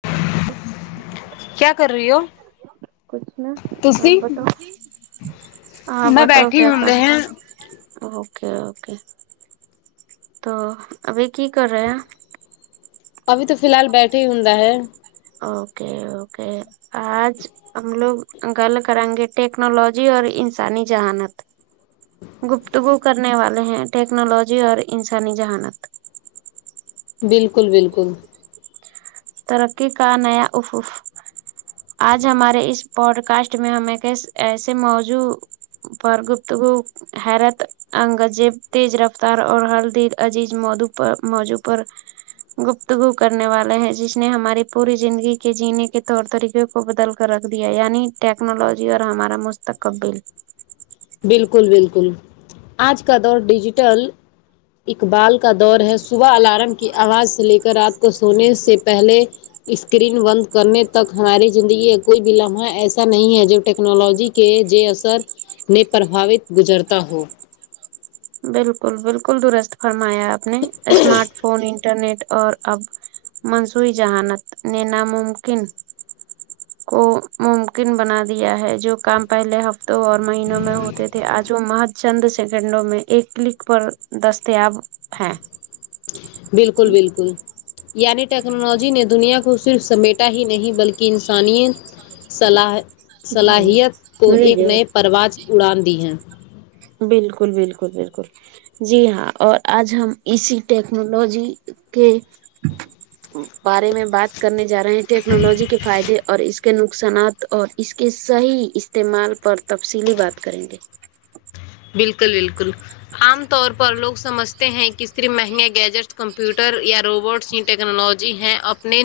ھ [unintelligible] کیا کر رہی ہو کچھ نا آپ تسی بتاؤ آپ میں بتاؤ بیٹھی کیا ہوں کر بہن رہے اوکے اوکے تو ابھی کی کر رہے ہیں ابھی تو فی الحال بیٹھے ہوندا ہے اوکے اوکے آج ہم لوگ گل کریں گے ٹیکنالوجی اور انسانی جہانت گفتگو کرنے والے ہیں ٹیکنالوجی اور انسانی جہانت بالکل بالکل ترقی کا نیا افف آج ہمارے اس پوڈ کاسٹ میں ہمیں ایسے موجو پر گپتگو حیرت انگزیب تیز رفتار اور ہلد عزیز مدو پر موجوع پر گپتگو کرنے والے ہیں جس نے ہماری پوری زندگی کے جینے کے طور طریقے کو بدل کر رکھ دیا یعنی ٹیکنالوجی اور ہمارا مستقبل بالکل بالکل آج کا دور ڈیجیٹل اقبال کا دور ہے صبح الارم کی آواز سے لے کر رات کو سونے سے پہلے اسکرین بند کرنے تک ہماری زندگی کا کوئی بھی لمحہ ایسا نہیں ہے جو ٹیکنالوجی کی کے جے اثر میں پرباوت گزرتا ہو بالکل بالکل درست فرمایا آپ نے اسمارٹ فون انٹرنیٹ اور اب منصوعی جہانت نے ناممکن کو ممکن بنا دیا ہے جو کام پہلے ہفتوں اور مہینوں میں ہوتے تھے تھے آج وہ مہد چند سیکنڈوں میں ایک کلک پر دستیاب ہیں بالکل بالکل یعنی ٹیکنالوجی نے دنیا کو صرف سمیٹا ہی نہیں بلکہ انسانیت صلاحیت کو ایک بالکل نئے پرواز اڑان دی ہیں بالکل بالکل بالکل جی ہاں اور آج ہم اسی ٹیکنالوجی کے بارے میں بات کرنے جا رہے ہیں ٹیکنالوجی کے فائدے اور اس کے نقصانات اور اس کے صحیح استعمال پر تفصیلی بات کریں گے بالکل بالکل عام طور پر لوگ سمجھا ہیں کس طریح مہنگیا گیجٹس کمپیوٹر یا روبوٹس ٹیکنالوجی ہیں اپنے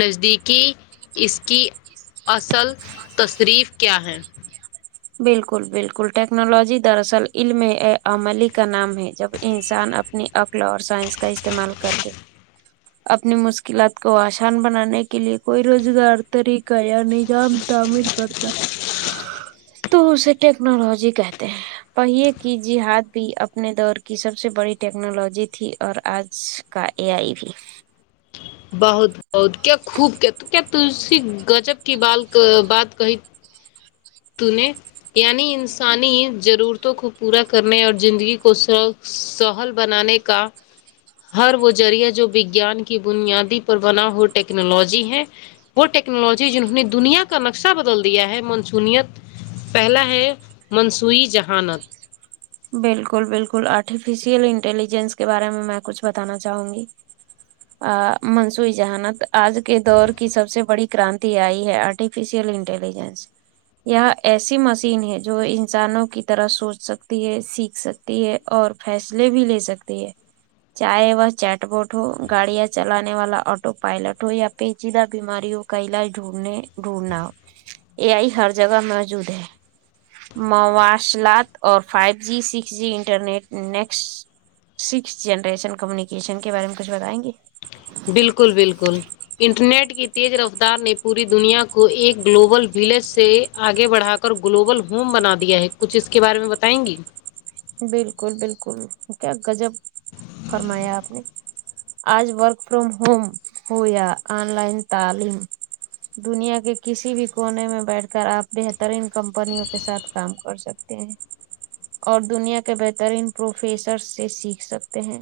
نزدیکی اس کی اصل تصریف کیا ہے بالکل بالکل ٹیکنالوجی دراصل علم عملی کا نام ہے جب انسان اپنی اکلا اور سائنس کا استعمال کر کے اپنی مشکلات کو آسان بنانے کے لیے کوئی روزگار طریقہ یا نظام تعمیر کرتا تو اسے ٹیکنالوجی کہتے ہیں پہیے کی جہاد بھی اپنے دور کی سب سے بڑی ٹیکنالوجی تھی اور آج یہ اے آئی بھی بہت بہت کیا خوب کہ تو کیا تسی گجب کی بال بات کہی تو نع یعنی انسانی ضرورتوں کو پورا کرنے اور زندگی کو س سہل بنانے کا ہر وہ ذریعہ جو وگیان کی بنیادی پر بنا ہو ٹیکنالوجی ہے وہ ٹیکنالوجی جنہوں نے دنیا کا نقشہ بدل دیا ہے منسونیت پہلا ہے منصوعی جہانت بالکل بالکل آرٹیفیشیل انٹیلیجنس کے بارے میں میں کچھ بتانا چاہوں گی منصوئی جہانت آج کے دور کی سب سے بڑی کرانتی آئی ہے آرٹیفسل انٹلیجنس یہ ایسی مشین ہے جو انسانوں کی طرح سوچ سکتی ک ہے سیکھ سکتی ہے اور فیصلے بھی لے سکتی ہے چاہائے و چیٹ بوٹ ہو گاڑیاں چلانے والا آٹو پائلٹ ہو یاھر پیچیا بیماریو کا علاج ڈھونڈنے ڈھونڈنا ہو ا آئی ہر جگہ موجود ہے مواصلات اور five G six G internet next six generation communication کے بارے میں کچھ بتائیں گے بالکل بالکل انٹرنیٹ کی تیز رفتار نے پوری دنیا کو ایک گلوبل ولیج سے آگے بڑھا کر گلوبل ہوم بنا دیا ہے کچھ اس کے بارے میں بتائیں گی بالکل بالکل کیا گجب فرمایا آپ نے آج ورک فروم ہوم ہویا آن لائن تعلیم دنیا کے کسی بھی کونے میں بیٹھ کر آپ بہترین کمپنیوں کے ساتھ کام کر سکتے ہیں اور دنیا کے بہترین پروفیسر سے سیکھ سکتے ہیں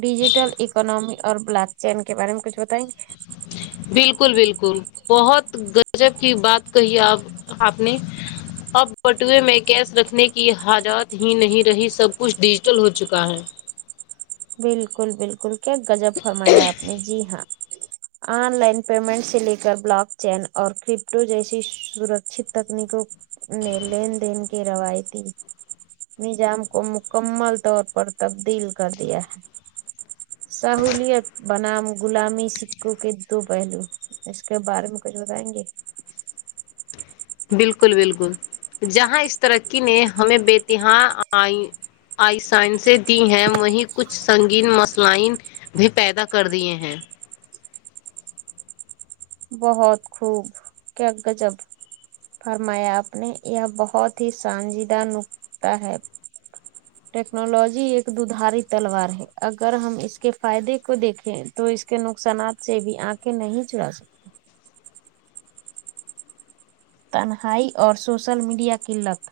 ڈیجیٹل اکنمی اور بلیک چین کے بارے میں کچھ بتائیں گے بالکل بالکل بہت گجب کی بات کہی آپ آپ نے اب بٹوے میں کیش رکھنے کی حجات ہی نہیں رہی سب کچھ ڈیجیٹل ہو چکا ہے بالکل بالکل کیا گجب فرمایا آپ نے جی ہاں آن لائن پیمنٹ سے لے کر بلاک چین اور کرپٹو جیسی سرکچت تکنیکوں نہیں لین دین کے رویتی نظام کو مکمل طور پر تبدیل کر دیا ہے سہولیت بنام غلامی سکوں کے دو پہلو اس کے بارے میں کچھ بتائیں گے بالکل بالکل جہاں اس ترقی نے ہمیں بےتاں آئی آئیسائنسیں دی ہیں وہیں کچھ سنگین مسلائین بھی پیدا کر دیے ہیں بہت خوب کیا غزب فرمایا آپ نے یہ بہت ہی سانجیدہ نکتا ہے ٹیکنالوجی ایک ددھاری تلوار ہے اگر ہم اس کے فائدے کو دیکھیں تو اس کے نقصانات سے بھی آنک نہیں چلا سکتے تنہائی اور سوشل میڈیا کی لت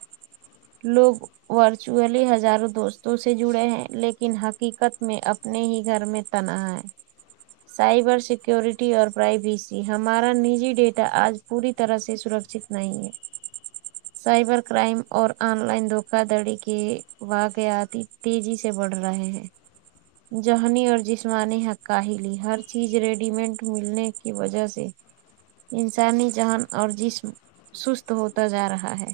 لوگ ورچولی ہزاروں دوستوں سے جڑے ہیں لیکن حقیقت میں اب اپنے ہی گھر میں تنہا ہے سائبر سیکورٹی اور پرائیویسی ہمارا نجی ڈیٹا آج پوری طرح سے سرک جتنا ہی ہے سائبر کرائم اور آن لائن دھوکا دھڑی کی وقھیاتی تیزی سے بڑھ رہے ہیں ذہنی اور جسمانی حقاہ لی ہر چیز ریڈی مٹ ملنے کی وجہ سے انسانی جہن اور جسم سست ہوتا جا رہا ہے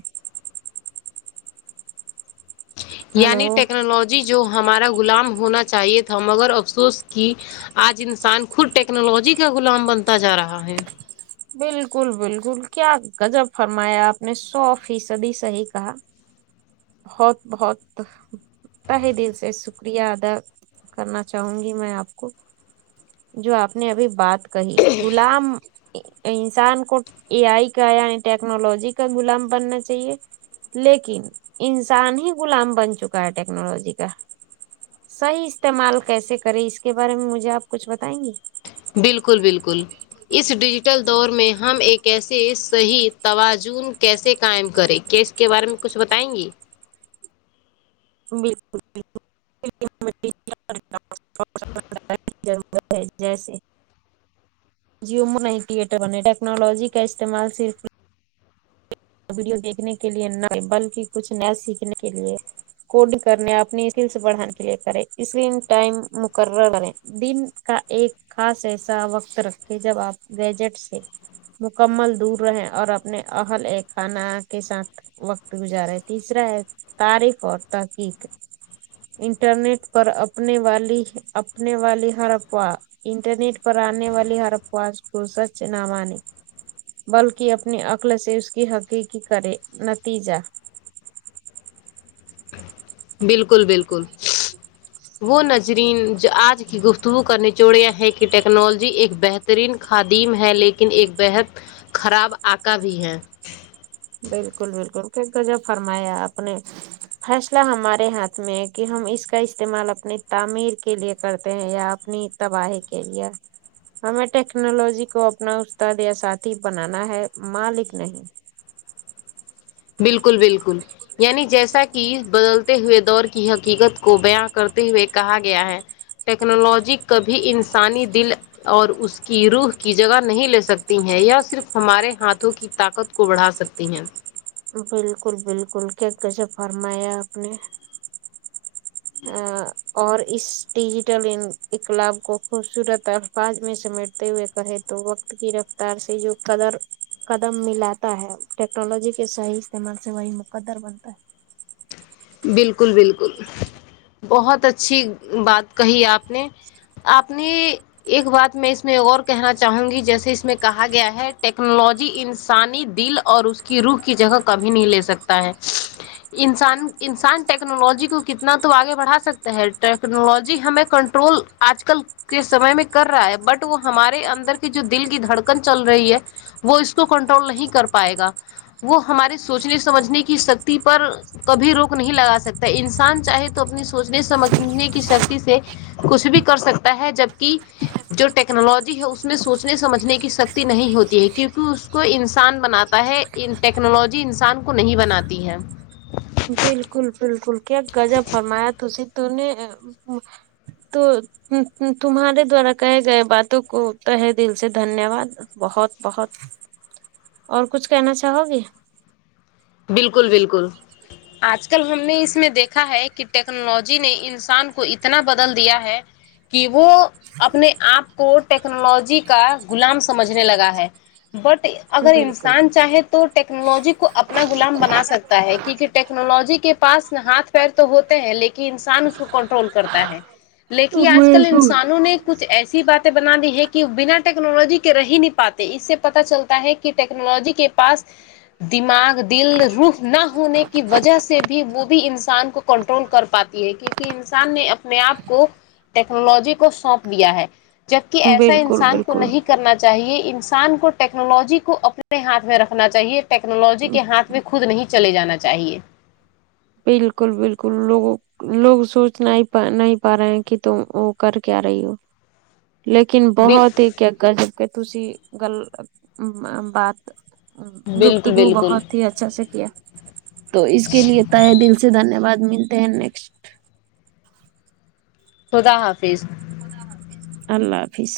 یعنی ہلو ٹیکنالوجی جو ہمارا غلام ہونا چاہیے تھا مگر افسوس کی آج انسان خود ٹیکنالوجی کا غلام بنتا جا رہا ہے بالکل بالکل کیا گجب فرمایا آپ نے سو فیصدی صحی کہا بہت بہت طاہ دل سے شکریہ ادا کرنا چاہوں گی میں آپ کو جو آپ نے ابھی بات کہی غلام انسان کو اے آئی کا یعنی ٹیکنالوجی کا غلام بننا چاہیے لیکن انسان ہی غلام بن چکا ہے ٹیکنالوجی کا صحیح استعمال کیسے کرے اس کے بارے میں مجھے آپ کچھ بتائیں گے بالکل بالکل اس ڈیجیٹل دور میں ہم ایک ایسے صحیح تواجن کیسے قائم کریں کیس کے بارے میں کچھ بتائیں گی [unintelligible] جیسے جیوومو نہیں ٹیٹر بنے ٹیکنالوجی کا استعمال صرف ویڈیو دیکھنے کے لئے نہ بلکہ کچھ نیا سیکھنے کے لئے کوڈنگ کرنے اپنی اسکل سے بڑھانے کے لیے کریں اسکرین ٹائم مقرر کریں دن کا ایک خاص ایسا وقت رکھے جب آپ گیجٹ سے مکمل دور رہیں اور اپنے اہل ایک کھانا کے ساتھ وقت گزارا ہے تیسرا ہے تاریخ اور تحقیق انٹرنیٹ پراپنے والی اپنے والی ہر افواہ انٹرنیٹ پر آنے والی ہر افواج کو سچ نہ مانے بلکہ اپنی عقل سے اس کی حقیقی کرے نتیجہ بالکل بالکل وہ نظرین جو آج کی گفتگو کا نچوڑیا ہے کہ ٹیکنالوجی ایک بہتر ترین خادم ہے لیکن ایک بےحد خراب آقا بھی ہے بالکل بالکل کیوں کہ جو فرمایا آ پ نے فیصلہ ہمارے ہاتھ میں ہے کہ ہم اس کا استعمال اپنی تعمیر کے لیے کرتے ہیں یا اپ اپنی تباہی کے لیے ہمیں ٹیکنالوجی کو اپنا استاد یا ساتھی بنانا ہے مالک نہیں بالکل بالکل یعنی جیسا کہ بدلتے ہوئے دور کی حقیقت کو بیاں کرتے ہوئے کہا گیا ہے ٹیکنالوجی کبھی انسانی دل اور اس کی روح کی جگہ نہیں لے سکتی ہیں یا صرف ہمارے ہاتھوں کی طاقت کو بڑھا سکتی ہیں بالکل بالکل کیا گجب فرمایا آپ نے اور اس ڈیجیٹل ان اقلاب کو خوبصورت اور الفاظ میں سمیٹتے ہوئے کہے تو وقت کی رفتار سے جو قدر قدم ملاتا ہے ٹیکنالوجی کے صحیح استعمال سے وہی مقدر بنتا ہے بالکل بالکل بہت اچھی بات کہی آپ نے آپ نے ایک بات میں اس میں اور کہنا چاہوں گی جیسے اس میں کہا گیا ہے ٹیکنالوجی انسانی دل اور اس کی روح کی جگہ کبھی نہیں لے سکتا ہے انسان انسان ٹیکنالوجی کو کتنا تو آگے بڑھا سکتا ہے ٹیکنالوجی ہمیں کنٹرول آج کل کے سمے میں کر رہا ہے بٹ وہ ہمارے اندر کی جو دل کی دھڑکن چل رہی ہے وہ اس کو کنٹرول نہیں کر پائے گا وہ ہمارے سوچنے سمجھنے کی سکتی پر کبھی روک نہیں لگا سکتا انسان چاہے تو اپنی سوچنے سمجھنے کی شکتی سے کچھ بھی کر سکتا ہے جبکہ جو ٹیکنالوجی ہے اس میں سوچنے سمجھنے کی سک تی نہیں ہوتی ہے کیونکہ اس کو انسان بناتا ہے ٹیکنالوجی انسان کو نہیں بناتی ہے بالکل بالکل کیا گزب فرمایا تسی تو نے تو ت تمہارے دوارا کہے گئے باتوں کو تہہ دل سے دھنیہ واد بہت بہت اور کچھ کہنا چاہو گی بالکل بالکل آج کل ہم نے اس میں دیکھا ہے کہ ٹیکنالوجی نے انسان کو اتنا بدل دیا ہے کہ وہ اپنے آپ کو ٹیکنالوجی کا غلام سمجھنے لگا ہے بٹ اگر بالکل انسان چاہے تو ٹیکنالوجی کو اپ نا غلام بنا سکتا ہے کیونکہ ٹیکنالوجی کے پا س نہ ہاتھ پیر تو ہوتے ہیں لیک انسان اس کو کنٹرول کرتا ہے لیکن آج کل بالکل انسانوں نے کچھ ایسی باتیں بنا دی ہیں کہ بنا ٹیکنالوجی کے رہ ہی نہیں پاتے اس سے پتا چلتا ہے کہ کہ ٹیکنالوجی کے پاس دماغ د دل روح نہ ہونے کی وجہ سے بھی وہ بھی انسان کو کنٹرول کر پاتی ہے کہ کیونکہ انسان نے اپنے آپ کو ٹیکنالوجی کو سونپ دیا ہے جبکہ ایسا بالکل انسان کو بالکل نہیں کرنا چاہیے انسان کو ٹیکنالوجی کو اپنے ہاتھ میں رکھنا چاہیے ٹیکنالوجی کے کے ہاتھ میں خود نہیں چلے جانا چاہیے بالکل بالکل لوگوں لوگ سوچنا ہی نہیں پا رہے ہیں کہ تم وہ کر کیا رہی ہو لیکن بل بہت ہی کیا گجب کہ تسی گل بات بالکل گفتگو بالکل بہت ہی اچھا سے کیا تو اس کے لیے تہ دل سے دھنیہ واد ملتے ہیں نیکسٹ خدا حافظ اللہ حافظ